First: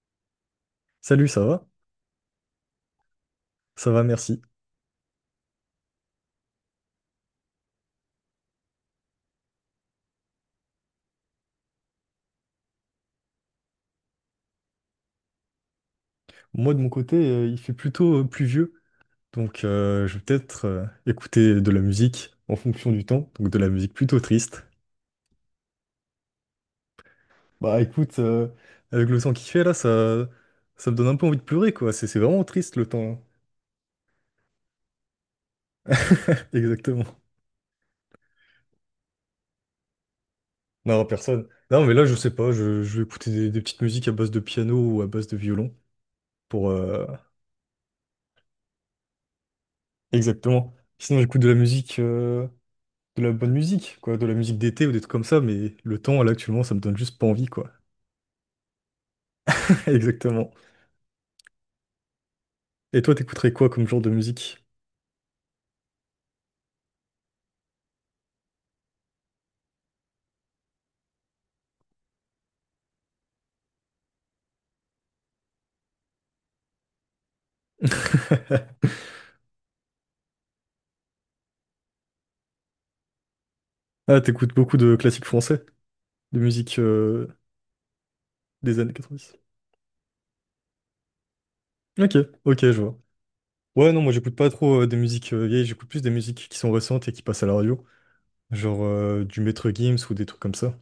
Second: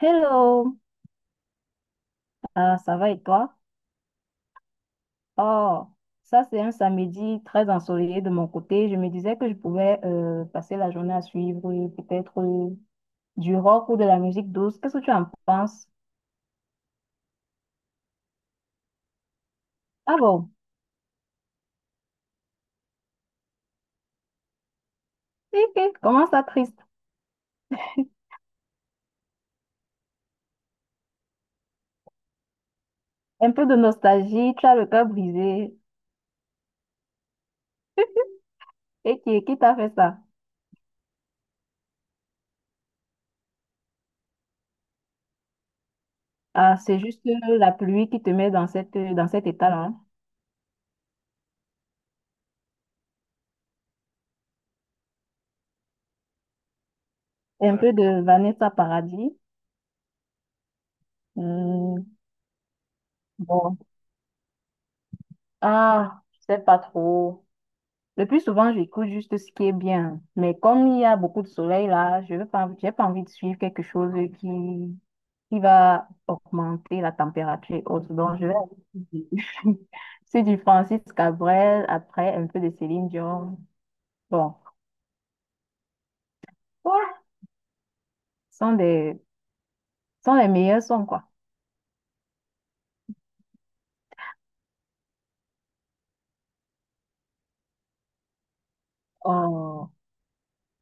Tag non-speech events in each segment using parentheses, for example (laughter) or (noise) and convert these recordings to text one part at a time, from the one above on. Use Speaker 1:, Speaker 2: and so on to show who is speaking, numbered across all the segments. Speaker 1: Hello.
Speaker 2: Salut, ça va?
Speaker 1: Ça va et toi?
Speaker 2: Ça va, merci.
Speaker 1: Oh, ça c'est un samedi très ensoleillé de mon côté. Je me disais que je pouvais passer la journée à suivre peut-être du rock ou de la musique douce. Qu'est-ce que tu en penses?
Speaker 2: Moi, de mon côté, il fait plutôt pluvieux, donc je
Speaker 1: Ah
Speaker 2: vais
Speaker 1: bon?
Speaker 2: peut-être écouter de la musique en fonction du temps, donc de la musique plutôt triste.
Speaker 1: Ok, comment ça triste?
Speaker 2: Bah écoute, avec le temps qu'il fait là, ça me donne un peu envie de pleurer, quoi. C'est vraiment triste le temps.
Speaker 1: Un
Speaker 2: (laughs)
Speaker 1: peu de nostalgie, tu as le cœur brisé.
Speaker 2: Exactement.
Speaker 1: Et qui t'a fait ça?
Speaker 2: Non, personne. Non, mais là, je sais pas, je vais écouter des petites musiques à base de piano ou à base de violon pour...
Speaker 1: Ah, c'est
Speaker 2: euh,
Speaker 1: juste la pluie qui te met dans dans cet état-là.
Speaker 2: Exactement. Sinon, j'écoute de la musique, de la bonne musique, quoi, de la musique d'été ou des trucs comme ça, mais le temps, là, actuellement, ça me donne juste pas envie, quoi.
Speaker 1: Un peu de Vanessa Paradis.
Speaker 2: (laughs) Exactement.
Speaker 1: Hmm,
Speaker 2: Et toi, t'écouterais quoi
Speaker 1: bon.
Speaker 2: comme genre de musique?
Speaker 1: Ah, je sais pas trop. Le plus souvent, j'écoute juste ce qui est bien. Mais comme il y a beaucoup de soleil là, je veux pas, j'ai pas envie de suivre quelque chose qui, qui va augmenter la température et autres. Donc, je vais aller sur du (laughs) sur du Francis Cabrel, après un peu de Céline Dion.
Speaker 2: Ah, t'écoutes
Speaker 1: Bon,
Speaker 2: beaucoup de classiques français, de musique
Speaker 1: ouais, ce sont
Speaker 2: des années
Speaker 1: des,
Speaker 2: 90.
Speaker 1: ce sont les meilleurs sons, quoi.
Speaker 2: Ok, ok, je vois. Ouais, non, moi j'écoute pas trop des musiques vieilles, j'écoute plus des musiques qui sont récentes et qui passent à la radio, genre du Maître
Speaker 1: Oh,
Speaker 2: Gims ou des trucs comme ça.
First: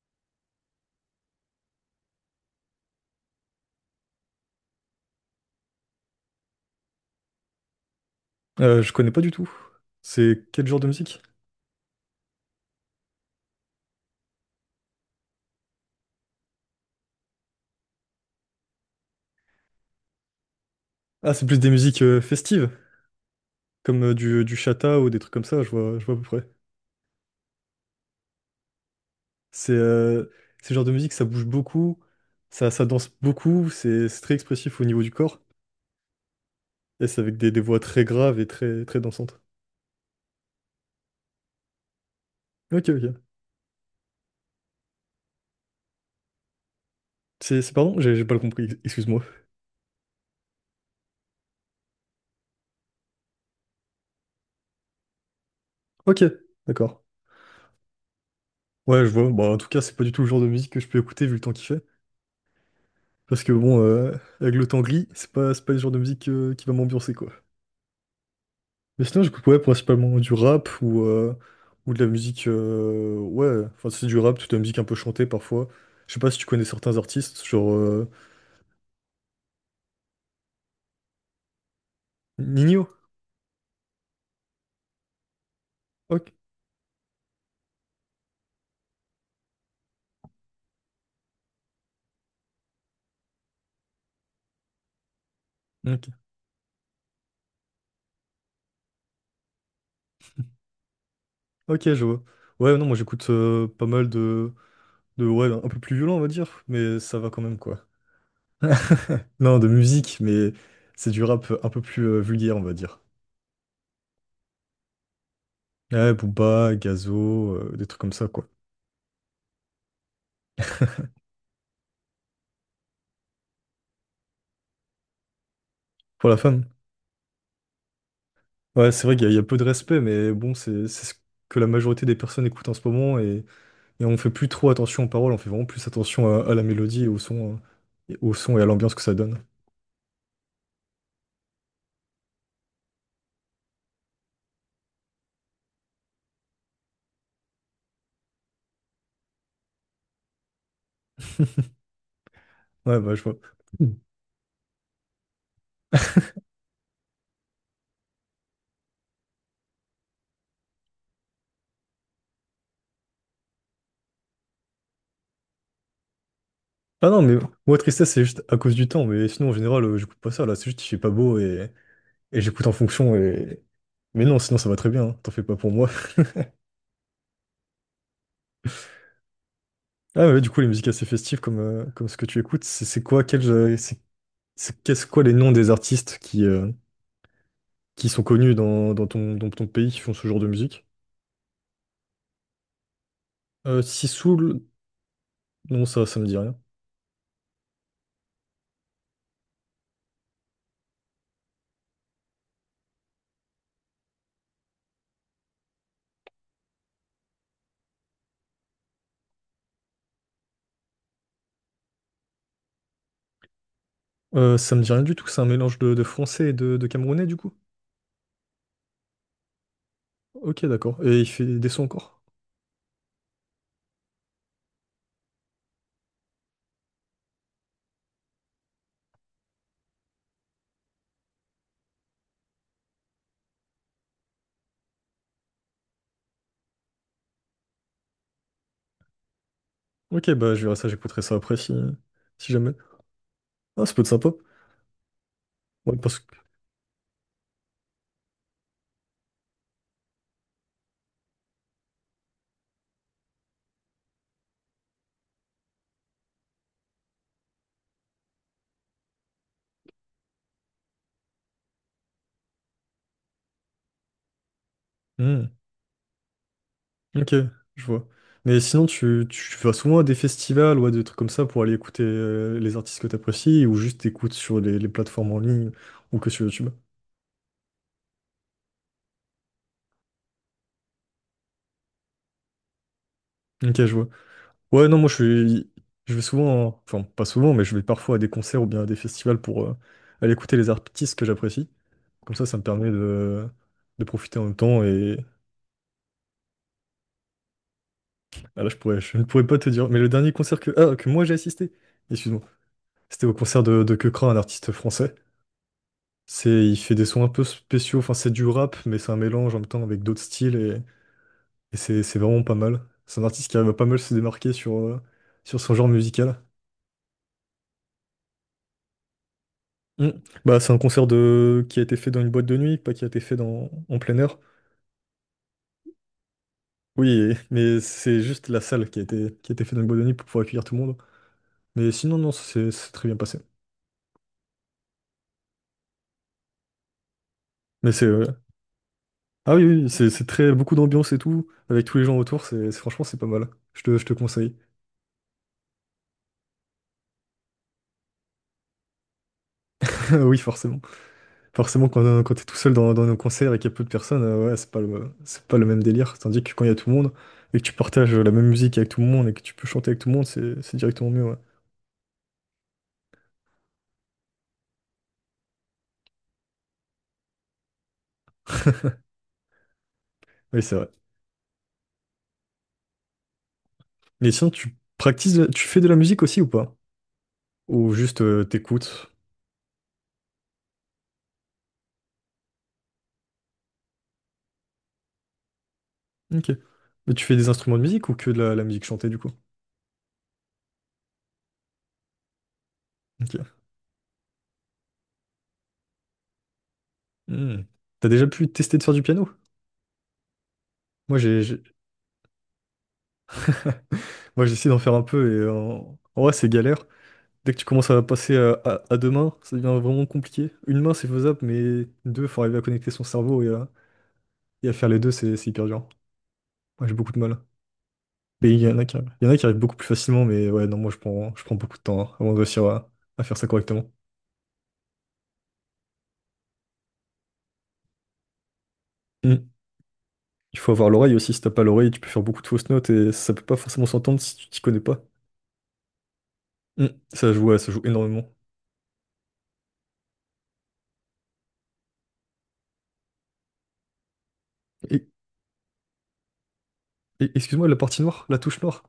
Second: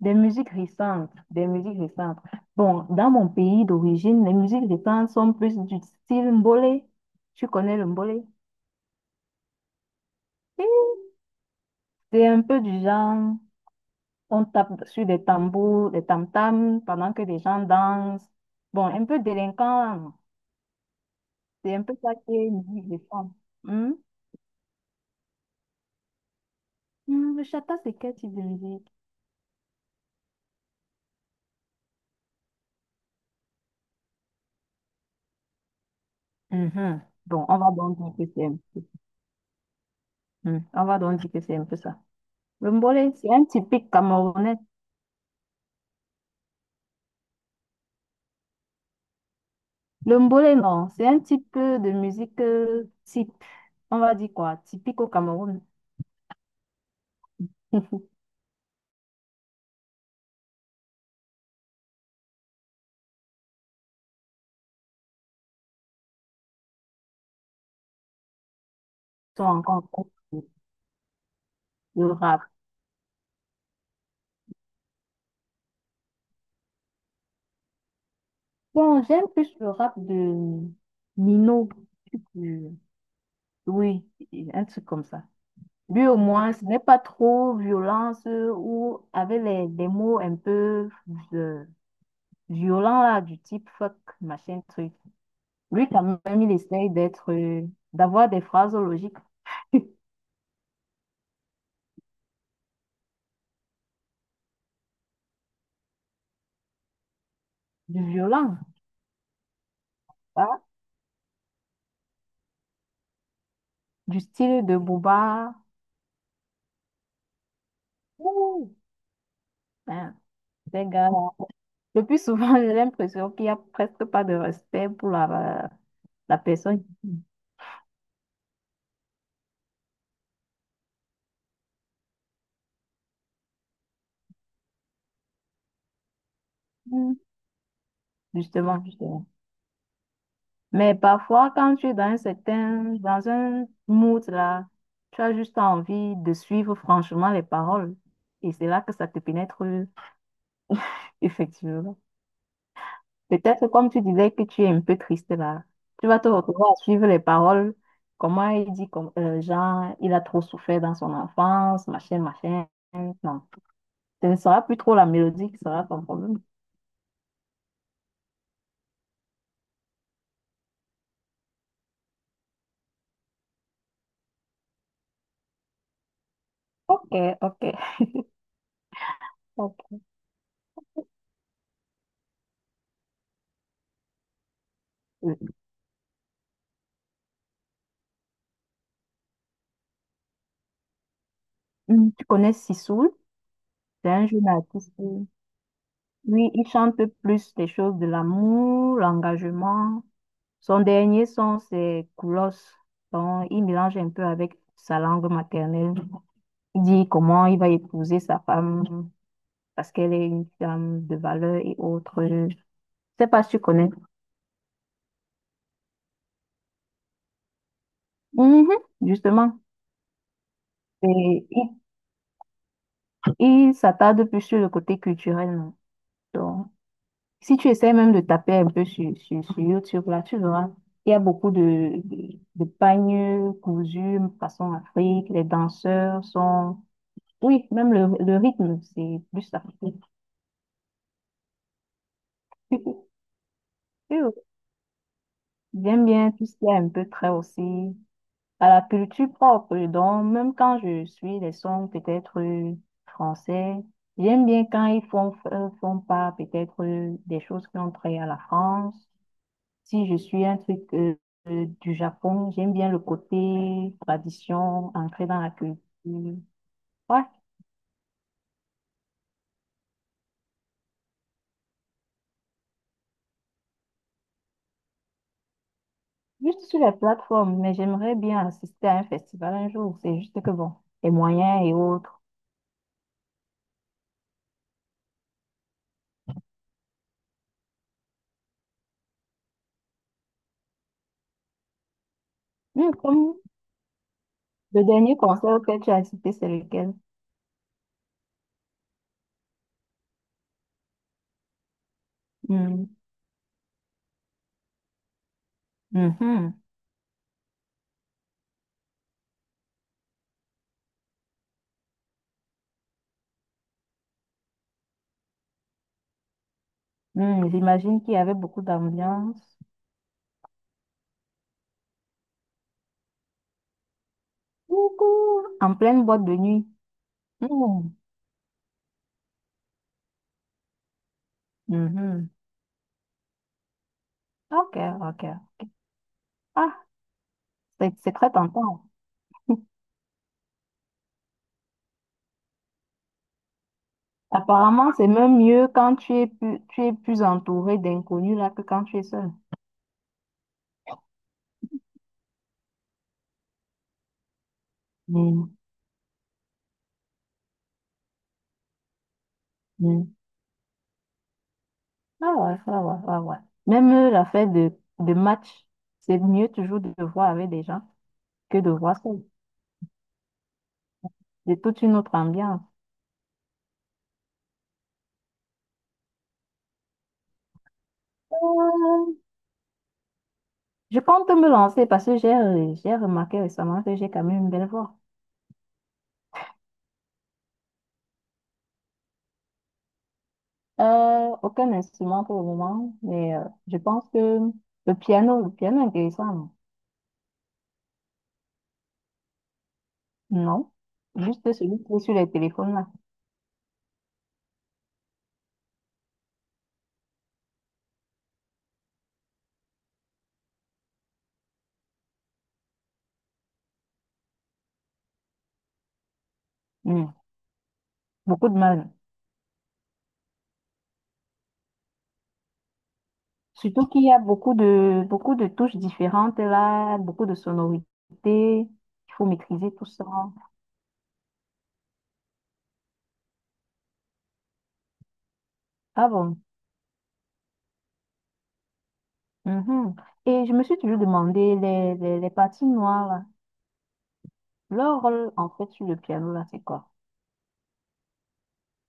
Speaker 1: des musiques récentes, des musiques récentes. Bon, dans mon pays d'origine, les musiques récentes sont plus du style mbolé. Tu connais le mbolé?
Speaker 2: Je connais pas du tout. C'est quel genre de
Speaker 1: Oui.
Speaker 2: musique?
Speaker 1: C'est un peu du genre, on tape sur des tambours, des tam-tams pendant que les gens dansent. Bon, un peu délinquant, hein.
Speaker 2: Ah, c'est plus des
Speaker 1: C'est un peu
Speaker 2: musiques
Speaker 1: ça qui est une
Speaker 2: festives,
Speaker 1: musique de femme. Hmm?
Speaker 2: comme du chata ou des trucs comme ça, je vois à peu près.
Speaker 1: Hmm, le chata, c'est quel type de musique?
Speaker 2: C'est ce genre de musique, ça bouge beaucoup, ça danse beaucoup, c'est très expressif au niveau du corps.
Speaker 1: Mhm.
Speaker 2: Et c'est avec
Speaker 1: Bon,
Speaker 2: des,
Speaker 1: on
Speaker 2: des
Speaker 1: va
Speaker 2: voix
Speaker 1: donc
Speaker 2: très
Speaker 1: dire que
Speaker 2: graves
Speaker 1: c'est
Speaker 2: et
Speaker 1: un peu.
Speaker 2: très, très dansantes.
Speaker 1: Hmm, on va donc dire que c'est un peu ça. Le
Speaker 2: Ok,
Speaker 1: mbolé,
Speaker 2: ok.
Speaker 1: c'est un typique camerounais.
Speaker 2: Pardon, j'ai pas le compris, excuse-moi.
Speaker 1: Le mbolé, non, c'est un type de musique type. On va dire quoi? Typique au Cameroun.
Speaker 2: Ok, d'accord.
Speaker 1: (laughs) Ils
Speaker 2: Ouais, je vois. Bon, en tout cas, c'est pas du tout le genre de musique que je peux écouter vu le temps qu'il fait. Parce que bon, avec le temps gris, c'est pas le genre de musique qui va m'ambiancer, quoi. Mais sinon,
Speaker 1: sont
Speaker 2: j'écoute ouais,
Speaker 1: encore en train
Speaker 2: principalement du
Speaker 1: de-
Speaker 2: rap ou de
Speaker 1: de
Speaker 2: la
Speaker 1: rap.
Speaker 2: musique, ouais, enfin, c'est du rap, toute la musique un peu chantée parfois. Je sais pas si tu connais certains artistes, genre
Speaker 1: Bon, j'aime plus le rap de Nino. Euh,
Speaker 2: Ninho.
Speaker 1: Oui, un truc comme ça. Lui, au
Speaker 2: Ok.
Speaker 1: moins, ce n'est pas trop violence ou avec les mots un peu euh, violents, là, du type fuck, machin, truc. Lui, quand
Speaker 2: Ok,
Speaker 1: même, il essaye d'avoir des phrases logiques. (laughs)
Speaker 2: Ok, je vois. Ouais, non, moi j'écoute pas mal de ouais, un peu plus violent, on va dire, mais ça va quand même, quoi.
Speaker 1: Du violent,
Speaker 2: (laughs) Non, de musique, mais
Speaker 1: hein,
Speaker 2: c'est du rap un peu plus vulgaire, on va dire.
Speaker 1: du style de Booba.
Speaker 2: Ouais, Booba, Gazo, des trucs comme ça, quoi.
Speaker 1: Ouh, hein, ces gars. Le plus souvent, (laughs) j'ai l'impression qu'il n'y a presque pas de respect pour
Speaker 2: Pour la
Speaker 1: la
Speaker 2: femme.
Speaker 1: personne.
Speaker 2: Ouais, c'est vrai qu'il y a peu de respect, mais bon, c'est ce que la majorité des personnes écoutent en ce moment, et on fait plus trop attention aux paroles, on fait vraiment plus attention à la mélodie et au son, hein, et au son et à
Speaker 1: Justement,
Speaker 2: l'ambiance que ça
Speaker 1: justement.
Speaker 2: donne.
Speaker 1: Mais parfois, quand tu es dans un dans un mood là, tu as juste envie de suivre franchement les paroles. Et c'est là que ça te pénètre
Speaker 2: (laughs)
Speaker 1: effectivement.
Speaker 2: Ouais, bah, je vois.
Speaker 1: Peut-être comme
Speaker 2: Mm.
Speaker 1: tu disais que tu es un peu triste là, tu vas te retrouver à suivre les paroles. Comment il dit, comme, genre, il a trop souffert dans son enfance, machin, machin. Non, ce ne sera plus trop la mélodie qui sera ton problème.
Speaker 2: Ah non, mais moi, tristesse, c'est juste à cause du temps, mais sinon, en général, j'écoute pas ça, là, c'est juste qu'il fait pas beau, et j'écoute en fonction et. Mais non, sinon ça va très bien, hein, t'en fais pas pour moi. (laughs)
Speaker 1: Ok, ok, ok.
Speaker 2: Ah ouais, du coup, les musiques assez festives comme ce que tu écoutes, c'est quoi, qu'est-ce quoi les
Speaker 1: Euh,
Speaker 2: noms des artistes qui sont connus dans ton pays qui font ce genre de musique?
Speaker 1: Tu connais Sissoul? C'est un jeune
Speaker 2: Sissoul,
Speaker 1: artiste.
Speaker 2: non, ça me dit
Speaker 1: Oui,
Speaker 2: rien.
Speaker 1: il chante plus des choses de l'amour, l'engagement. Son dernier son, c'est Koulos. Donc, il mélange un peu avec sa langue maternelle. Il dit comment il va épouser sa femme parce qu'elle est une femme de valeur et autres. Je sais pas si tu connais.
Speaker 2: Ça me dit rien du tout, c'est un mélange de français et de camerounais du coup.
Speaker 1: Mhm, justement.
Speaker 2: Ok, d'accord. Et il fait
Speaker 1: Et
Speaker 2: des
Speaker 1: il,
Speaker 2: sons encore?
Speaker 1: il s'attarde plus sur le côté culturel. Non. Donc, si tu essaies même de taper un peu sur YouTube, là, tu verras, il y a beaucoup de pagnes cousus façon Afrique, les danseurs sont... Oui, même le rythme, c'est plus africain.
Speaker 2: Ok, bah je verrai ça, j'écouterai ça après si jamais.
Speaker 1: (laughs)
Speaker 2: Ah, ça peut être sympa.
Speaker 1: Oui,
Speaker 2: Ouais,
Speaker 1: j'aime
Speaker 2: parce
Speaker 1: bien
Speaker 2: que...
Speaker 1: tout ce qui est un peu trait aussi à la culture propre. Donc, même quand je suis des sons peut-être français, j'aime bien quand ils font, font pas peut-être des choses qui ont trait à la France. Si je suis un truc du Japon, j'aime bien le côté tradition, entrer dans la culture. Ouais,
Speaker 2: Ok, je vois. Mais sinon, tu vas souvent à des festivals ou à des trucs comme ça pour aller écouter les artistes que t'apprécies ou juste t'écoutes sur les plateformes en ligne ou que sur
Speaker 1: juste
Speaker 2: YouTube.
Speaker 1: sur les plateformes, mais j'aimerais bien assister à un festival un jour. C'est juste que bon, les moyens et autres.
Speaker 2: Ok, je vois. Ouais, non, moi je vais souvent, enfin pas souvent, mais je vais parfois à des concerts ou bien à des festivals pour aller écouter les artistes que j'apprécie. Comme ça me permet
Speaker 1: Hmm, comme
Speaker 2: de profiter en même
Speaker 1: le
Speaker 2: temps
Speaker 1: dernier
Speaker 2: et
Speaker 1: concert auquel tu as assisté, c'est lequel?
Speaker 2: ah là, je ne pourrais pas te dire. Mais le dernier concert que moi j'ai assisté, excuse-moi,
Speaker 1: Hmm,
Speaker 2: c'était au concert de Keukra, un artiste français.
Speaker 1: mhm.
Speaker 2: Il fait des sons un peu spéciaux, enfin c'est du rap, mais c'est un mélange en même temps avec d'autres styles et c'est vraiment pas mal. C'est un artiste qui arrive à pas mal se démarquer sur son genre musical.
Speaker 1: Hmm, j'imagine qu'il y avait beaucoup d'ambiance.
Speaker 2: Mm. Bah, c'est un concert de qui a été fait dans une boîte de nuit, pas qui a été fait dans en plein air.
Speaker 1: Beaucoup. En pleine boîte de nuit.
Speaker 2: Oui, mais
Speaker 1: Hmm,
Speaker 2: c'est juste la salle qui a été fait dans une boîte de nuit pour pouvoir accueillir tout le monde. Mais sinon,
Speaker 1: mhm.
Speaker 2: non, c'est très bien passé.
Speaker 1: Ok, ok. Ah,
Speaker 2: Mais c'est...
Speaker 1: c'est
Speaker 2: euh,
Speaker 1: très tentant.
Speaker 2: Ah oui, oui, c'est beaucoup d'ambiance et tout, avec tous les gens autour, c'est franchement c'est pas mal. Je te conseille.
Speaker 1: Apparemment, c'est même mieux quand tu es plus entouré d'inconnus là que quand tu es seul.
Speaker 2: (laughs) Oui, forcément. Forcément, quand t'es tout seul dans nos concerts et qu'il y a peu de personnes, ouais, c'est pas le, c'est
Speaker 1: Mm,
Speaker 2: pas le même délire. Tandis que quand il y a tout le monde et que tu partages la même musique avec tout le monde et que tu peux chanter avec tout le
Speaker 1: mm.
Speaker 2: monde, c'est directement mieux, ouais.
Speaker 1: Ah ouais, ah ouais, ah ouais. Même l'affaire de match, c'est mieux toujours de voir avec des gens que de voir seul.
Speaker 2: Oui, c'est vrai.
Speaker 1: C'est toute une autre ambiance.
Speaker 2: Mais sinon, tu pratiques, tu fais de la musique aussi ou pas? Ou juste t'écoutes?
Speaker 1: Euh, Je compte me lancer parce que j'ai remarqué récemment que j'ai quand même une belle voix.
Speaker 2: Ok. Mais tu fais des instruments de musique ou que de la musique chantée du coup?
Speaker 1: Aucun instrument pour le moment, mais
Speaker 2: Ok.
Speaker 1: je pense que le piano est intéressant,
Speaker 2: Hmm. T'as déjà pu tester de faire du piano?
Speaker 1: non?
Speaker 2: Moi, j'ai,
Speaker 1: Juste
Speaker 2: j'ai-
Speaker 1: celui qui est sur les téléphones là.
Speaker 2: moi, j'essaie d'en faire un peu et en vrai, c'est galère. Dès que tu commences à passer à deux mains, ça devient vraiment compliqué. Une main, c'est faisable, mais deux, faut arriver à connecter son cerveau et à faire les deux, c'est hyper dur. Moi, j'ai
Speaker 1: Hmm.
Speaker 2: beaucoup de mal.
Speaker 1: Beaucoup
Speaker 2: Mais
Speaker 1: de
Speaker 2: il y en a
Speaker 1: mal.
Speaker 2: qui, il y en a qui arrivent beaucoup plus facilement, mais ouais, non, moi, je prends beaucoup de temps hein, avant de réussir à faire ça correctement.
Speaker 1: Surtout qu'il y a beaucoup beaucoup de touches différentes là, beaucoup de sonorités. Il faut
Speaker 2: Mm.
Speaker 1: maîtriser tout ça.
Speaker 2: Il faut avoir l'oreille aussi. Si t'as pas l'oreille, tu peux faire beaucoup de fausses notes et ça peut pas forcément s'entendre si tu t'y connais pas.
Speaker 1: Ah bon?
Speaker 2: Mm. Ça joue, ouais, ça joue énormément.
Speaker 1: Mhm. Et je me suis toujours demandé, les parties noires, là, leur
Speaker 2: Et,
Speaker 1: rôle en fait sur le piano, là, c'est quoi?
Speaker 2: Excuse-moi, la partie noire, la touche noire.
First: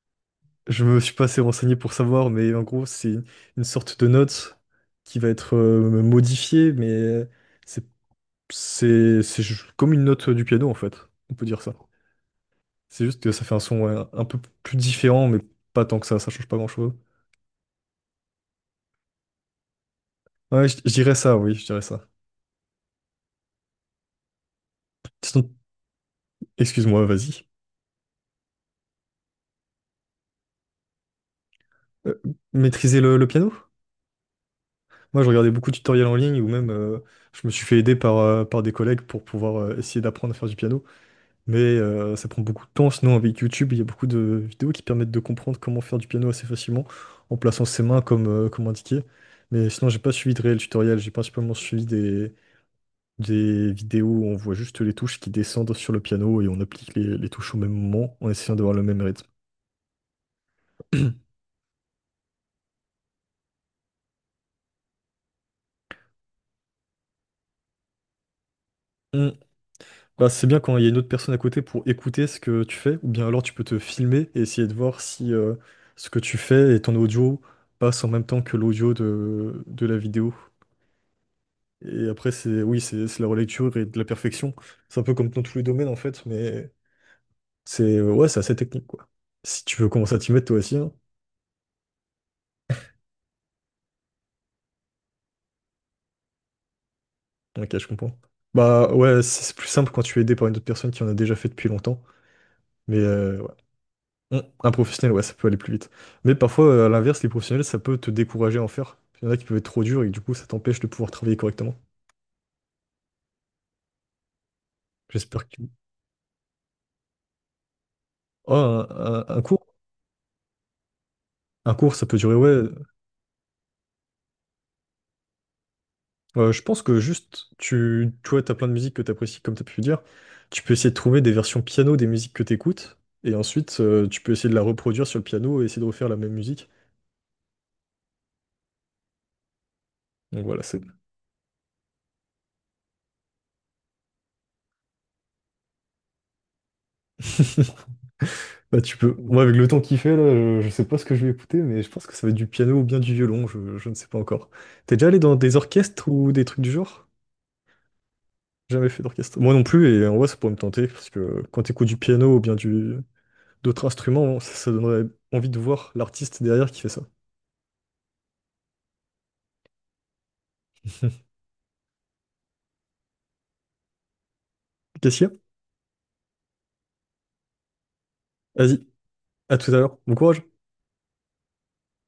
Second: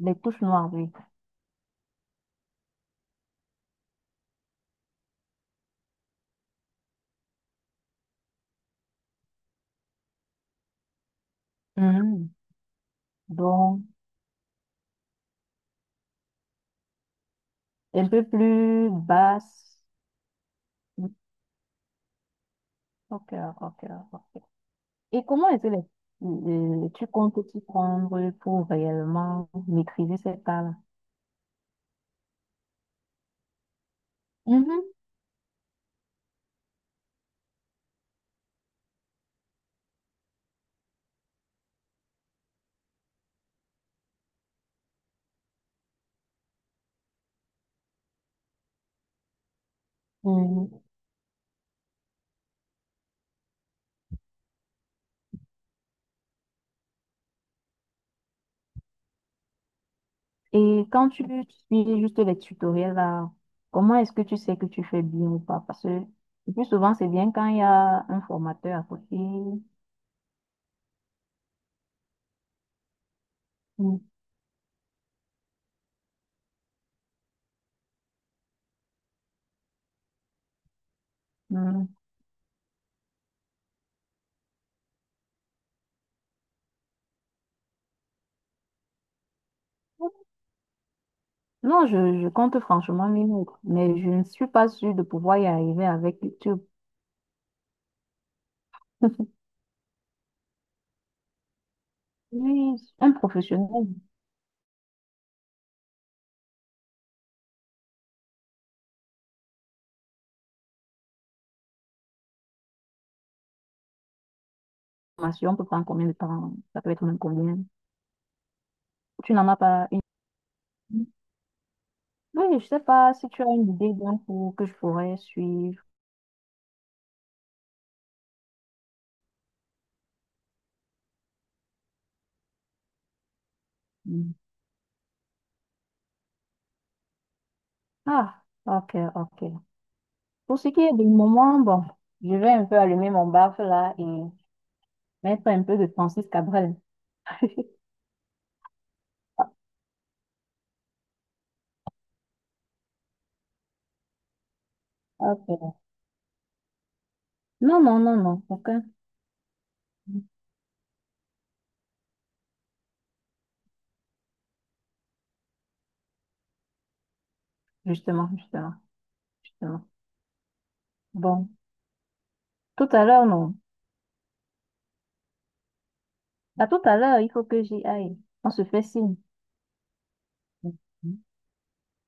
Speaker 1: Les touches noires,
Speaker 2: Je
Speaker 1: oui.
Speaker 2: me suis pas assez renseigné pour savoir, mais en gros, c'est une sorte de note qui va être modifiée, mais c'est comme une note du piano, en fait. On peut dire ça.
Speaker 1: Mhm.
Speaker 2: C'est juste que ça fait un son
Speaker 1: Donc,
Speaker 2: ouais, un peu plus différent, mais pas tant que ça change pas grand-chose.
Speaker 1: un peu plus basse.
Speaker 2: Ouais, je dirais ça, oui, je dirais ça.
Speaker 1: Ok, ok, ok. Ok. Et comment
Speaker 2: Sinon,
Speaker 1: est-ce que
Speaker 2: excuse-moi,
Speaker 1: tu
Speaker 2: vas-y.
Speaker 1: comptes t'y prendre pour réellement maîtriser cette part-là?
Speaker 2: Euh, Maîtriser le piano? Moi, je regardais beaucoup de tutoriels en ligne, ou même je me suis fait aider par des collègues pour pouvoir essayer d'apprendre à faire du piano. Mais ça prend beaucoup de temps. Sinon, avec YouTube, il y a beaucoup de vidéos qui permettent de comprendre comment faire du piano assez facilement en plaçant ses mains comme indiqué. Mais sinon, j'ai pas suivi de réel
Speaker 1: Mhm.
Speaker 2: tutoriel. J'ai principalement suivi des vidéos où on voit juste les touches qui descendent sur le piano et on applique les touches au même moment en essayant d'avoir le même rythme.
Speaker 1: Et quand tu
Speaker 2: (clears throat)
Speaker 1: suis juste les tutoriels là, comment est-ce que tu sais que tu fais bien ou pas? Parce que le plus souvent, c'est bien quand il y a un formateur à côté.
Speaker 2: Hmm. Bah, c'est bien quand il y a une autre personne à côté pour écouter ce que tu fais, ou bien alors tu peux te
Speaker 1: Mm.
Speaker 2: filmer et essayer de voir si ce que tu fais et ton audio passent en même temps que l'audio de la vidéo.
Speaker 1: Mm.
Speaker 2: Et après, c'est oui, c'est la relecture et de la perfection. C'est un peu comme dans tous les domaines, en fait, mais c'est ouais, c'est assez technique, quoi. Si tu veux commencer à t'y mettre, toi aussi, hein.
Speaker 1: Non, je compte franchement mes mots, mais je ne suis pas sûre de pouvoir y arriver avec YouTube.
Speaker 2: Ok, je comprends. Bah ouais, c'est
Speaker 1: (laughs)
Speaker 2: c'est plus simple quand tu es aidé par une autre personne qui en a déjà fait depuis longtemps.
Speaker 1: Oui,
Speaker 2: Mais
Speaker 1: un
Speaker 2: ouais.
Speaker 1: professionnel de
Speaker 2: Un professionnel, ouais, ça peut aller plus vite. Mais parfois, à l'inverse, les professionnels, ça peut te décourager à en faire. Il y en a qui peuvent être trop durs et du coup, ça t'empêche de pouvoir travailler correctement. J'espère
Speaker 1: formation
Speaker 2: que...
Speaker 1: peut prendre combien de temps? Ça peut être même combien?
Speaker 2: Oh, un, un-
Speaker 1: Tu
Speaker 2: un
Speaker 1: n'en as
Speaker 2: cours?
Speaker 1: pas une.
Speaker 2: Un cours, ça peut durer,
Speaker 1: Oui, je
Speaker 2: ouais.
Speaker 1: sais pas si tu as une idée d'un cours que je pourrais suivre.
Speaker 2: Je pense que juste, tu vois, t'as plein de musiques que t'apprécies, comme t'as pu le dire. Tu peux essayer de trouver des versions piano des musiques que t'écoutes, et ensuite, tu peux
Speaker 1: Mm.
Speaker 2: essayer de la reproduire sur le piano et essayer de refaire la même musique.
Speaker 1: Ah, ok, ok.
Speaker 2: Donc
Speaker 1: Pour
Speaker 2: voilà,
Speaker 1: ce
Speaker 2: c'est.
Speaker 1: qui est du moment, bon, je vais un peu allumer mon baffe là et mettre un peu de Francis Cabrel. (laughs)
Speaker 2: (laughs) Bah, tu peux. Moi, avec le temps qu'il fait, là, je sais pas ce que je vais écouter, mais je pense que ça va être du piano ou bien du violon, je ne sais pas encore. T'es déjà allé dans des
Speaker 1: Ok.
Speaker 2: orchestres ou des trucs du genre?
Speaker 1: Non, non, non, non, aucun.
Speaker 2: Jamais fait d'orchestre. Moi non plus, et en vrai, ça pourrait me tenter, parce que quand t'écoutes du piano ou bien d'autres instruments, ça donnerait envie de voir l'artiste derrière qui fait ça.
Speaker 1: Justement, justement, justement.
Speaker 2: (laughs)
Speaker 1: Bon, tout à l'heure, non.
Speaker 2: Qu'est-ce qu'il y a?
Speaker 1: À tout à l'heure, il faut que j'y aille. On se fait
Speaker 2: Vas-y.
Speaker 1: signe.
Speaker 2: À tout à l'heure. Bon courage.